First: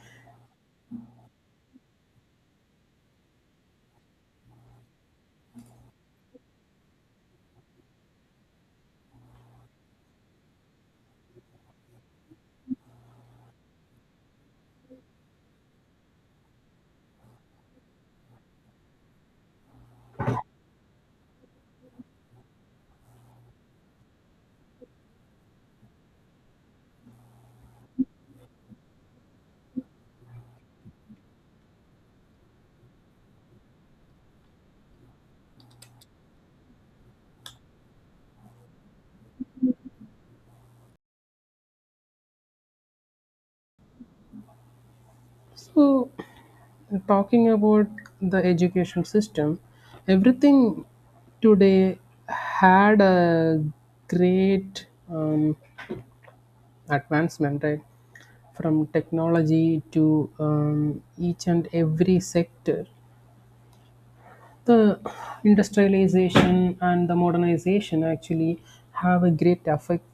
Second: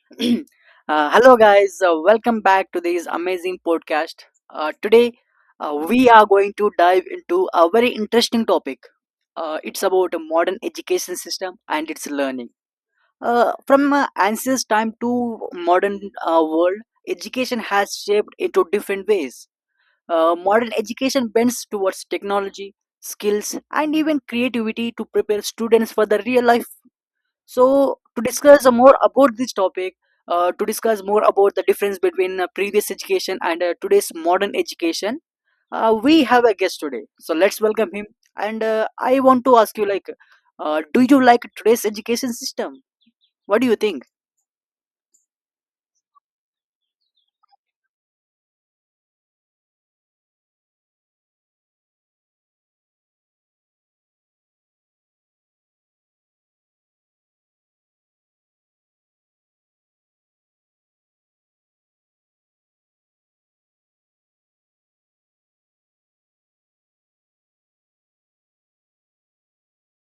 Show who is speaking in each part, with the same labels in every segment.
Speaker 1: Hello, guys. Welcome back to this amazing podcast. Today, we are going to dive into a very interesting topic. It's about a modern education system and its learning. From ancient time to modern world, education has shaped into different ways. Modern education bends towards technology, skills, and even creativity to prepare students for the real life. So to discuss more about this topic, to discuss more about the difference between previous education and today's modern education, we have a guest today. So let's welcome him. And I want to ask you, like, do you like today's education system? What do you think?
Speaker 2: So, talking about the education system, everything today had a great um, advancement, right? From technology to each and every sector. The industrialization and the modernization actually have a great effect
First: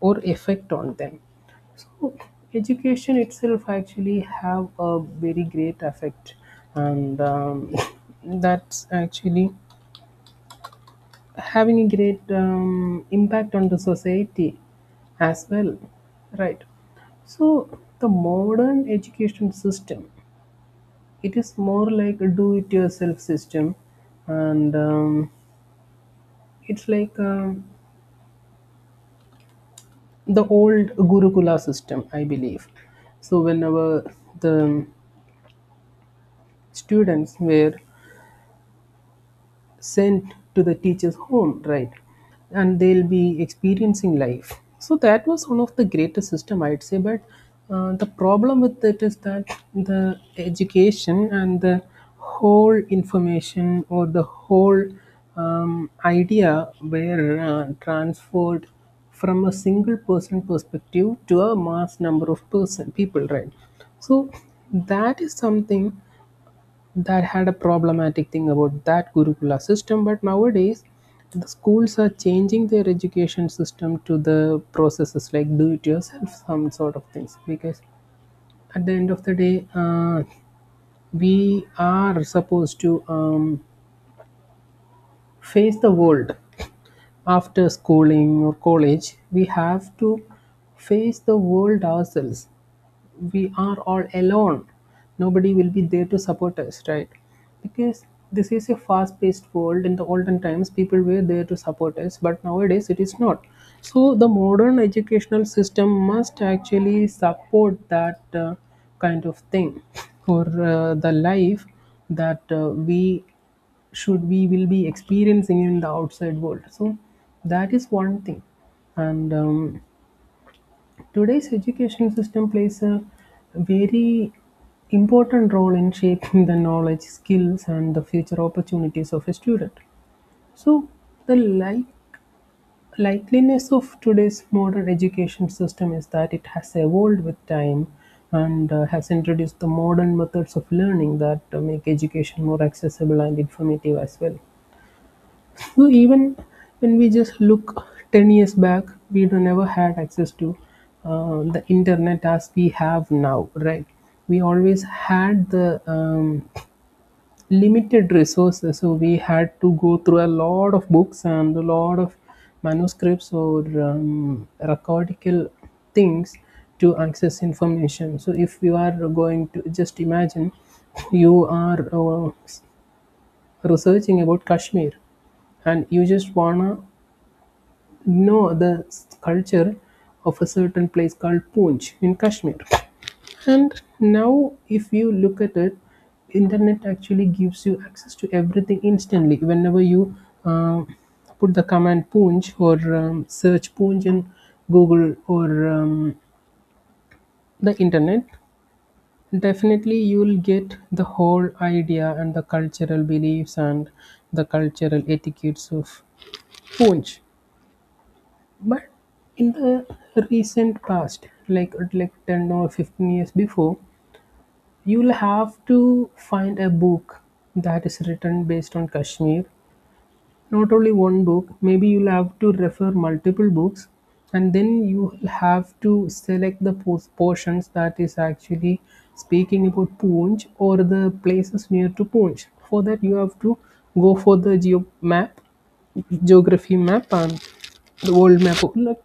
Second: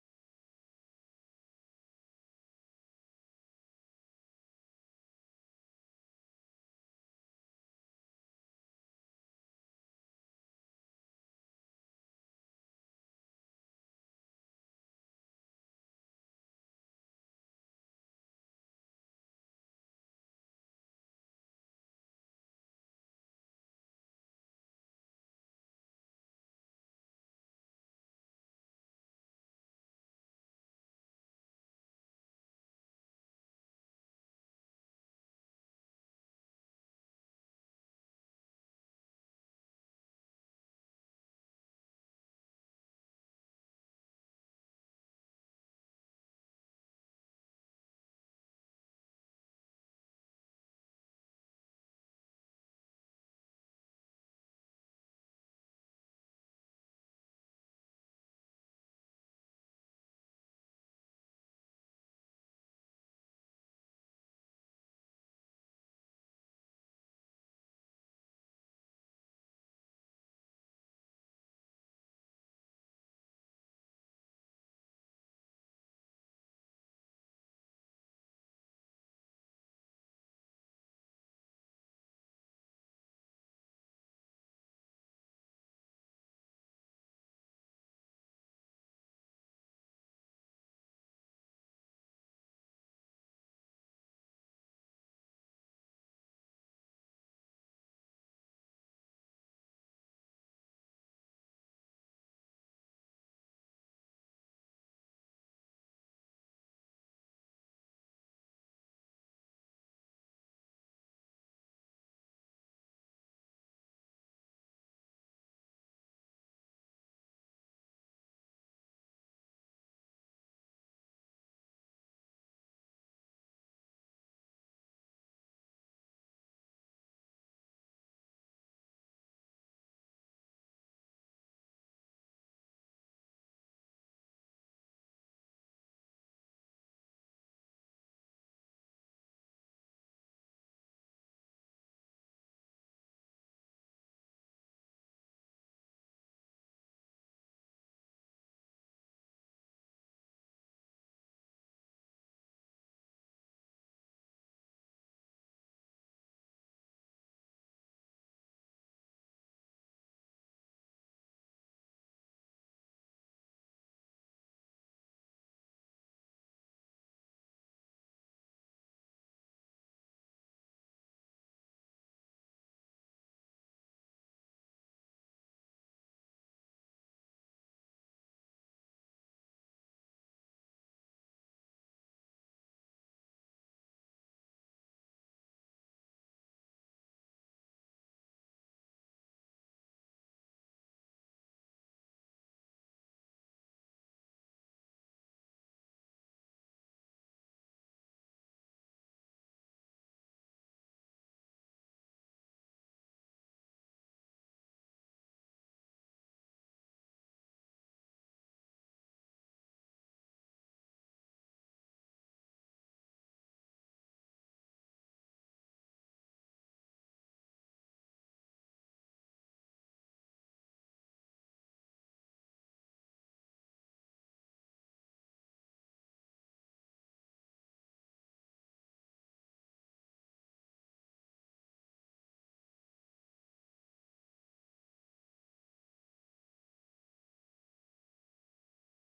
Speaker 2: or effect on them. Okay. Education itself actually have a very great effect, and that's actually having a great impact on the society as well, right? So the modern education system, it is more like a do-it-yourself system, and it's like the old Gurukula system, I believe. So whenever the students were sent to the teacher's home, right? And they'll be experiencing life. So that was one of the greatest system, I'd say. But the problem with it is that the education and the whole information or the whole idea were transferred from a single person perspective to a mass number of person people, right? So that is something that had a problematic thing about that gurukula system. But nowadays the schools are changing their education system to the processes like do it yourself, some sort of things, because at the end of the day we are supposed to face the world. After schooling or college we have to face the world ourselves. We are all alone, nobody will be there to support us, right? Because this is a fast paced world. In the olden times people were there to support us, but nowadays it is not. So the modern educational system must actually support that kind of thing or the life that we should we will be experiencing in the outside world. So that is one thing, and today's education system plays a very important role in shaping the knowledge, skills, and the future opportunities of a student. So, the likeliness of today's modern education system is that it has evolved with time and has introduced the modern methods of learning that make education more accessible and informative as well. So even when we just look 10 years back, we don't never had access to the internet as we have now, right? We always had the limited resources, so we had to go through a lot of books and a lot of manuscripts or recordical things to access information. So if you are going to just imagine you are researching about Kashmir, and you just wanna know the culture of a certain place called Poonch in Kashmir. And now, if you look at it, internet actually gives you access to everything instantly. Whenever you uh, put the command Poonch or search Poonch in Google or the internet, definitely you will get the whole idea and the cultural beliefs and the cultural etiquettes of Poonch. But in the recent past, like 10 or 15 years before, you'll have to find a book that is written based on Kashmir. Not only one book, maybe you'll have to refer multiple books, and then you'll have to select the portions that is actually speaking about Poonch or the places near to Poonch. For that, you have to go for the geo map, geography map, and the world map. Look,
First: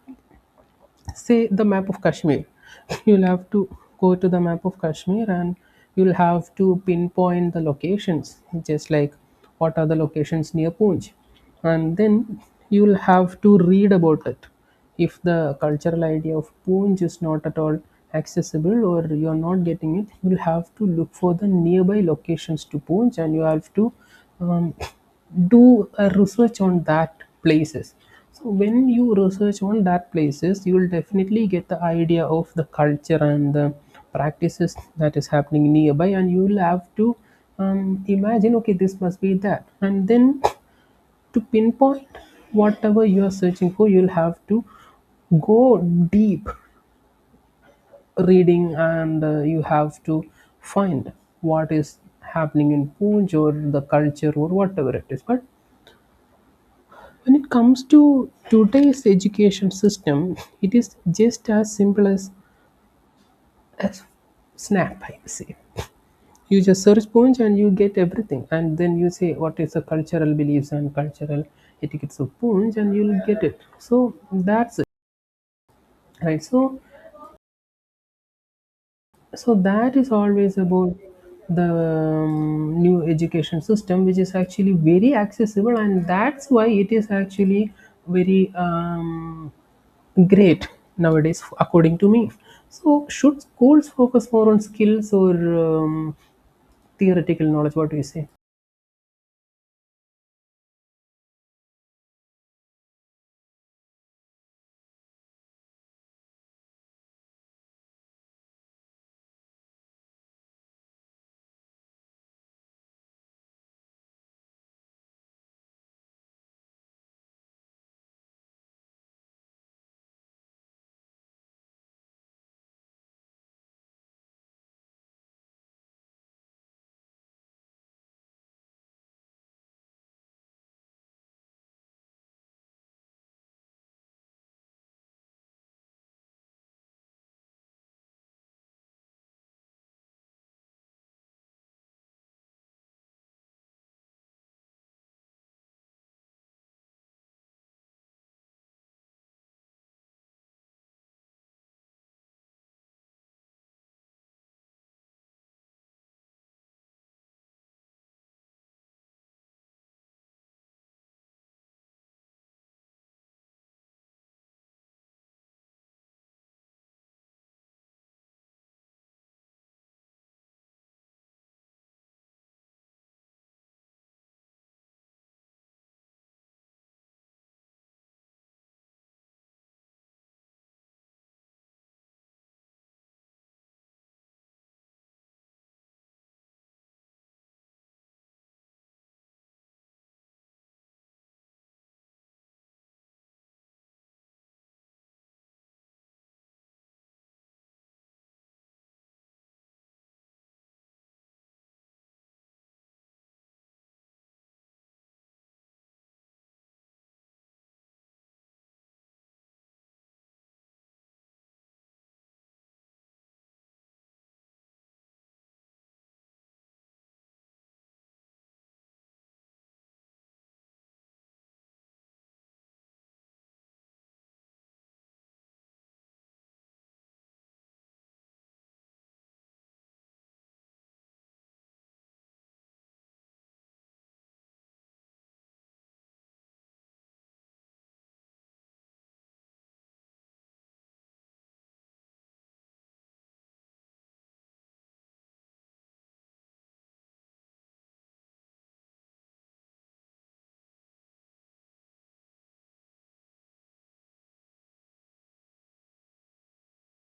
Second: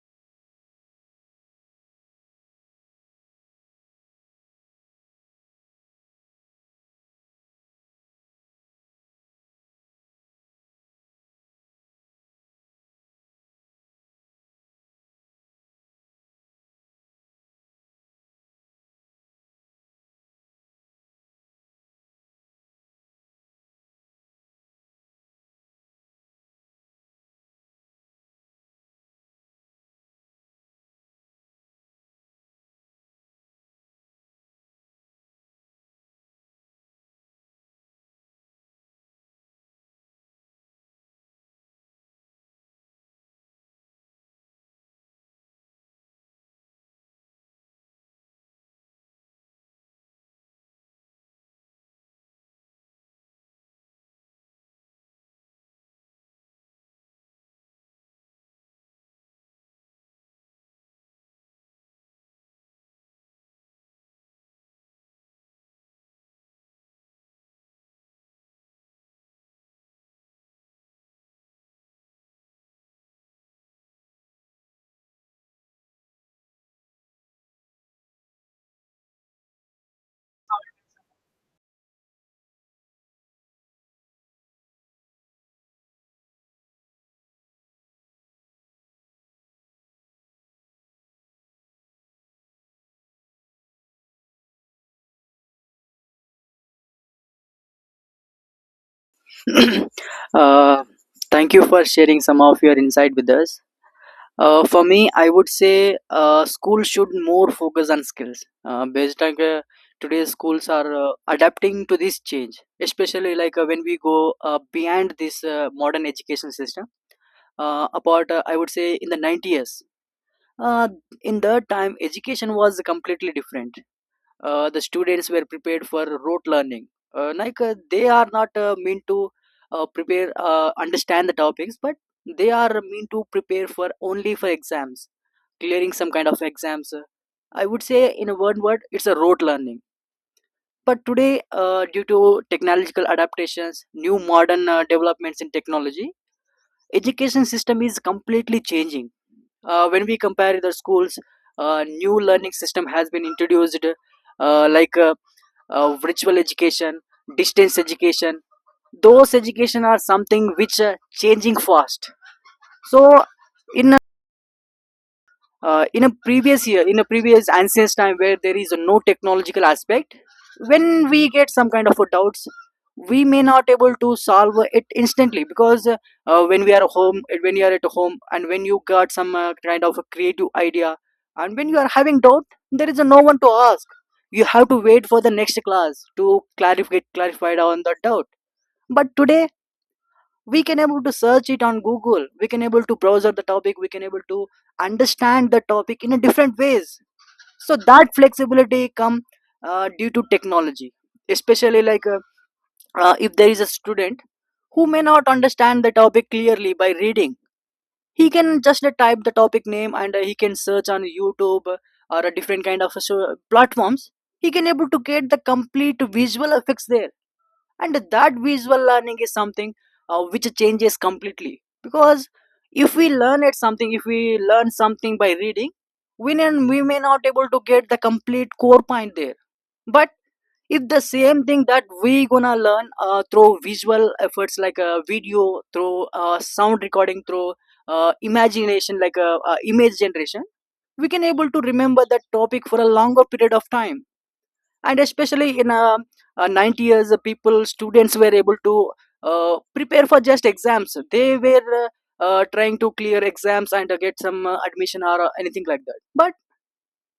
Speaker 2: say the map of Kashmir. You'll have to go to the map of Kashmir and you'll have to pinpoint the locations, just like what are the locations near Poonch, and then you'll have to read about it. If the cultural idea of Poonj is not at all accessible or you're not getting it, you'll have to look for the nearby locations to Poonj and you have to um, do a research on that places. So when you research on that places, you will definitely get the idea of the culture and the practices that is happening nearby, and you will have to imagine, okay, this must be that, and then to pinpoint whatever you are searching for, you'll have to go deep reading, and you have to find what is happening in Poonj or the culture or whatever it is. But when it comes to today's education system, it is just as simple as a snap, I say. You just search Poonj and you get everything, and then you say what is the cultural beliefs and cultural etiquettes of Poonj, and you'll get it. So that's right. So so that is always about the new education system, which is actually very accessible, and that's why it is actually very great nowadays, according to me. So should schools focus more on skills or um, theoretical knowledge? What do you say?
Speaker 1: uh, Thank you for sharing some of your insight with us. For me, I would say school should more focus on skills. Based on today's schools are adapting to this change, especially like when we go beyond this modern education system. About I would say in the 90s, uh, in that time education was completely different. The students were prepared for rote learning, like they are not meant to prepare, understand the topics, but they are meant to prepare for only for exams, clearing some kind of exams. I would say in one word it's a rote learning. But today, due to technological adaptations, new modern developments in technology, education system is completely changing. When we compare the schools, new learning system has been introduced, like virtual education, distance education. Those education are something which changing fast. So in uh, in a previous year, in a previous ancient time where there is no technological aspect, when we get some kind of a doubts we may not able to solve it instantly, because when we are home, when you are at home and when you got some kind of a creative idea and when you are having doubt, there is no one to ask. You have to wait for the next class to clarify on the doubt. But today we can able to search it on google, we can able to browse the topic, we can able to understand the topic in a different ways. So that flexibility come due to technology, especially like if there is a student who may not understand the topic clearly by reading, he can just type the topic name and he can search on youtube, or a different kind of platforms. He can able to get the complete visual effects there, and that visual learning is something which changes completely. Because if we learn at something, if we learn something by reading, we may not able to get the complete core point there. But if the same thing that we gonna learn through visual efforts, like a video, through sound recording, through imagination, like image generation, we can able to remember that topic for a longer period of time. And especially in 90 years, people students were able to prepare for just exams. They were trying to clear exams and get some admission or anything like that, but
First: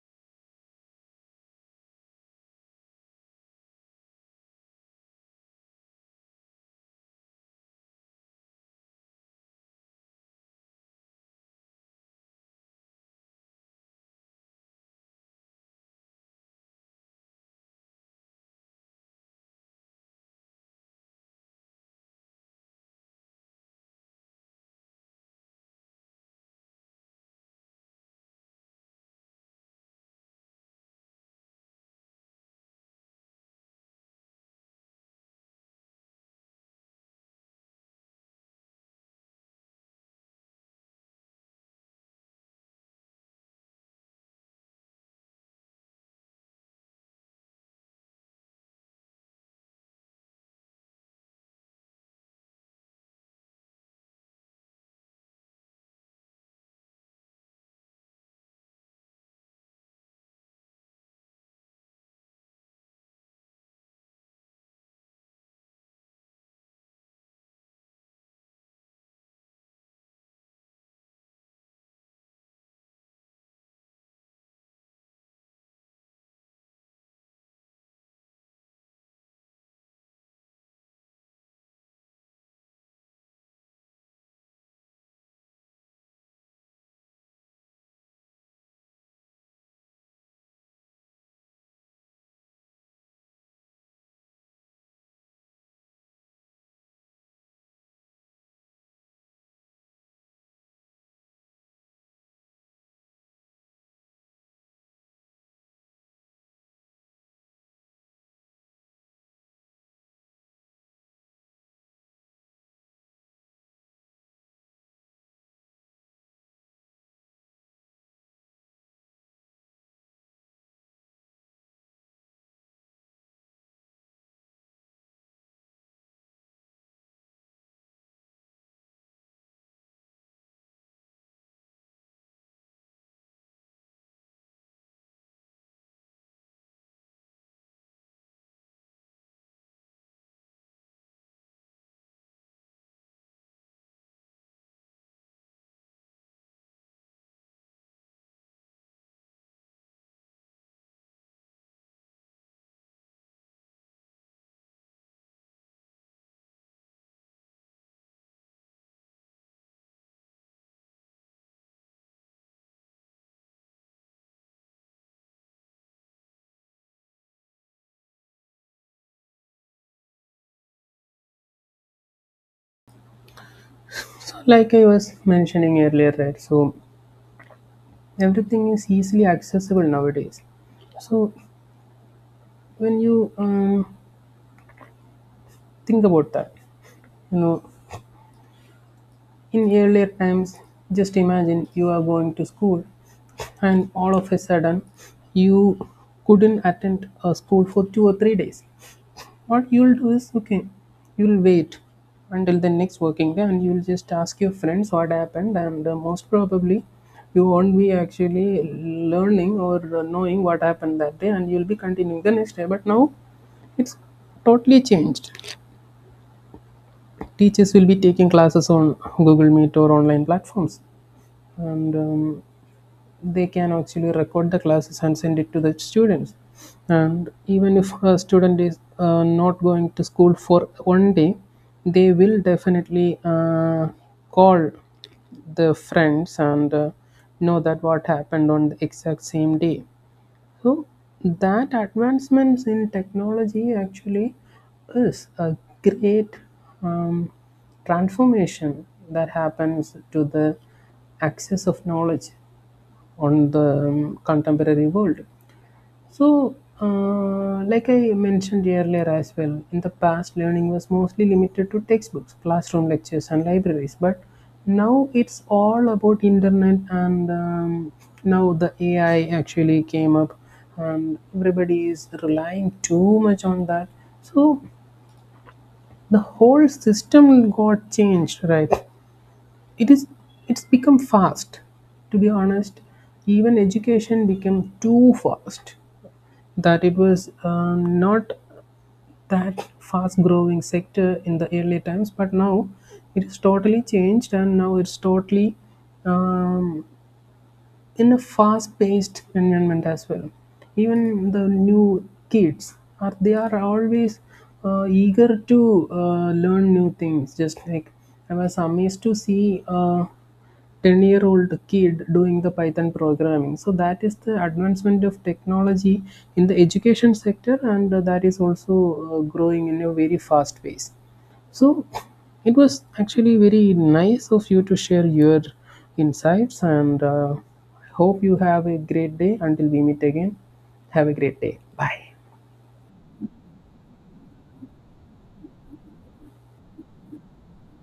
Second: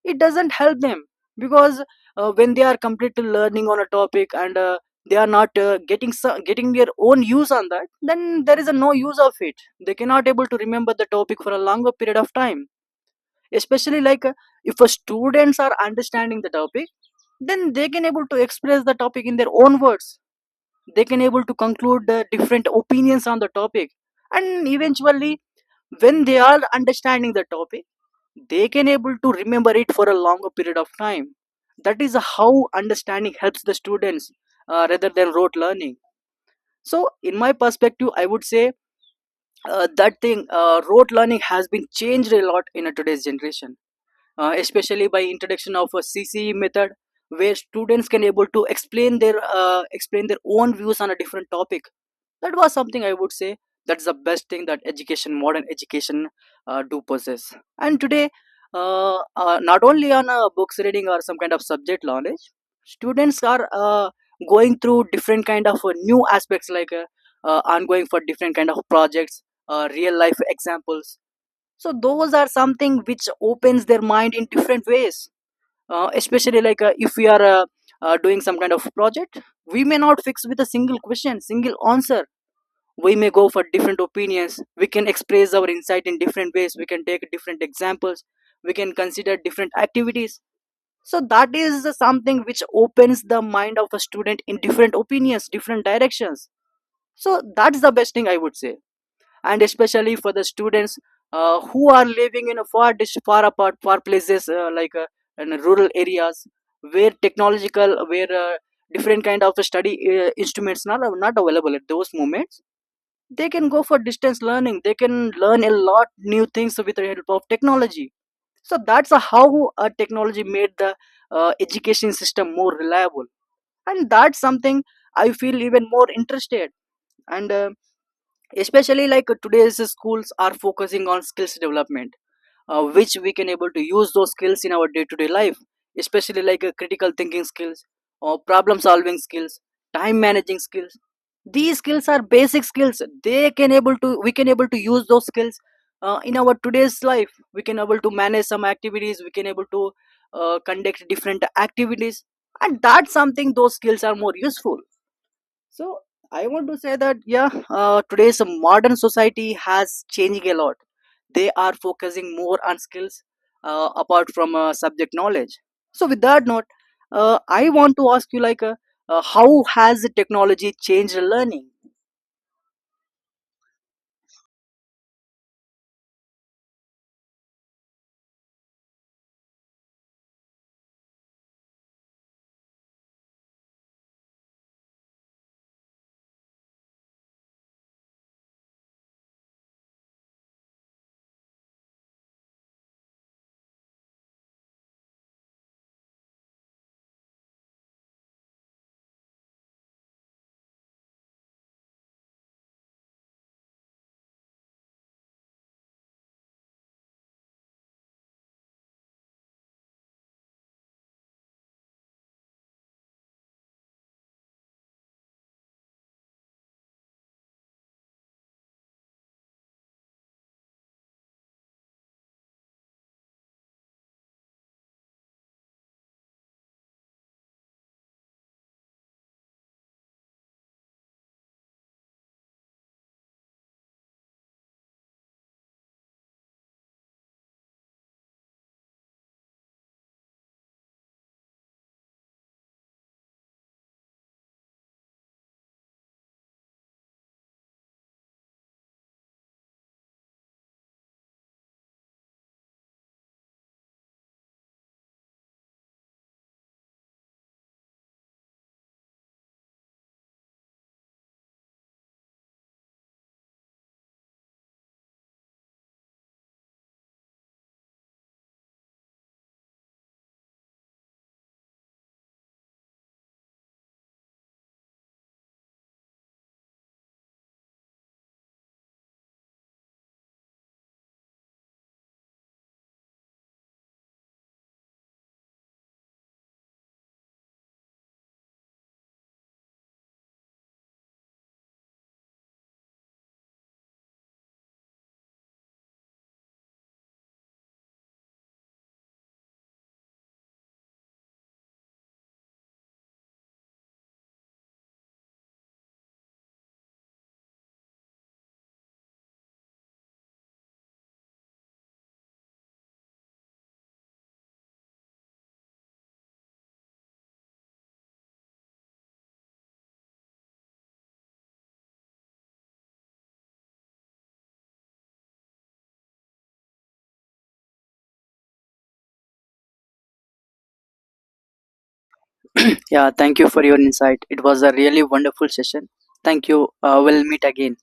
Speaker 1: it doesn't help them. Because when they are completely learning on a topic and they are not getting their own use on that, then there is a no use of it. They cannot able to remember the topic for a longer period of time. Especially like if a students are understanding the topic, then they can able to express the topic in their own words. They can able to conclude the different opinions on the topic. And eventually when they are understanding the topic, they can able to remember it for a longer period of time. That is how understanding helps the students, rather than rote learning. So in my perspective I would say that thing, rote learning has been changed a lot in a today's generation, especially by introduction of a CCE method, where students can able to explain their explain their own views on a different topic. That was something I would say, that's the best thing that education, modern education, do possess. And today, not only on books reading or some kind of subject knowledge, students are going through different kind of new aspects, like ongoing for different kind of projects, real life examples. So those are something which opens their mind in different ways. Especially like if we are doing some kind of project, we may not fix with a single question, single answer. We may go for different opinions, we can express our insight in different ways, we can take different examples, we can consider different activities. So that is something which opens the mind of a student in different opinions, different directions. So that's the best thing I would say. And especially for the students who are living in a far apart, far places, like in rural areas where technological, where different kind of study instruments, not available at those moments, they can go for distance learning. They can learn a lot new things with the help of technology. So that's how technology made the education system more reliable, and that's something I feel even more interested. And especially like today's schools are focusing on skills development, which we can able to use those skills in our day-to-day life, especially like critical thinking skills, or problem solving skills, time managing skills. These skills are basic skills. They can able to, we can able to use those skills in our today's life. We can able to manage some activities, we can able to conduct different activities, and that's something, those skills are more useful. So I want to say that, yeah, today's modern society has changed a lot. They are focusing more on skills apart from subject knowledge. So with that note, I want to ask you, like, how has technology changed learning?
Speaker 2: So like I was mentioning earlier, right? So everything is easily accessible nowadays. So when you think about that, you know, in earlier times, just imagine you are going to school and all of a sudden you couldn't attend a school for 2 or 3 days. What you'll do is okay, you'll wait until the next working day and you'll just ask your friends what happened, and most probably you won't be actually learning or knowing what happened that day, and you'll be continuing the next day. But now it's totally changed. Teachers will be taking classes on Google Meet or online platforms, and they can actually record the classes and send it to the students. And even if a student is not going to school for one day, they will definitely call the friends and know that what happened on the exact same day. So that advancements in technology actually is a great um, transformation that happens to the access of knowledge on the contemporary world. So, like I mentioned earlier as well, in the past, learning was mostly limited to textbooks, classroom lectures, and libraries. But now it's all about internet, and now the AI actually came up, and everybody is relying too much on that. So the whole system got changed, right? It is it's become fast. To be honest, even education became too fast, that it was not that fast growing sector in the early times, but now it is totally changed and now it's totally um, in a fast paced environment as well. Even the new kids are, they are always eager to learn new things. Just like I was amazed to see a 10-year-old year old kid doing the python programming. So that is the advancement of technology in the education sector, and that is also growing in a very fast pace. So it was actually very nice of you to share your insights, and I hope you have a great day. Until we meet again, have a great day. Bye.
Speaker 1: Yeah, thank you for your insight. It was a really wonderful session. Thank you. We'll meet again.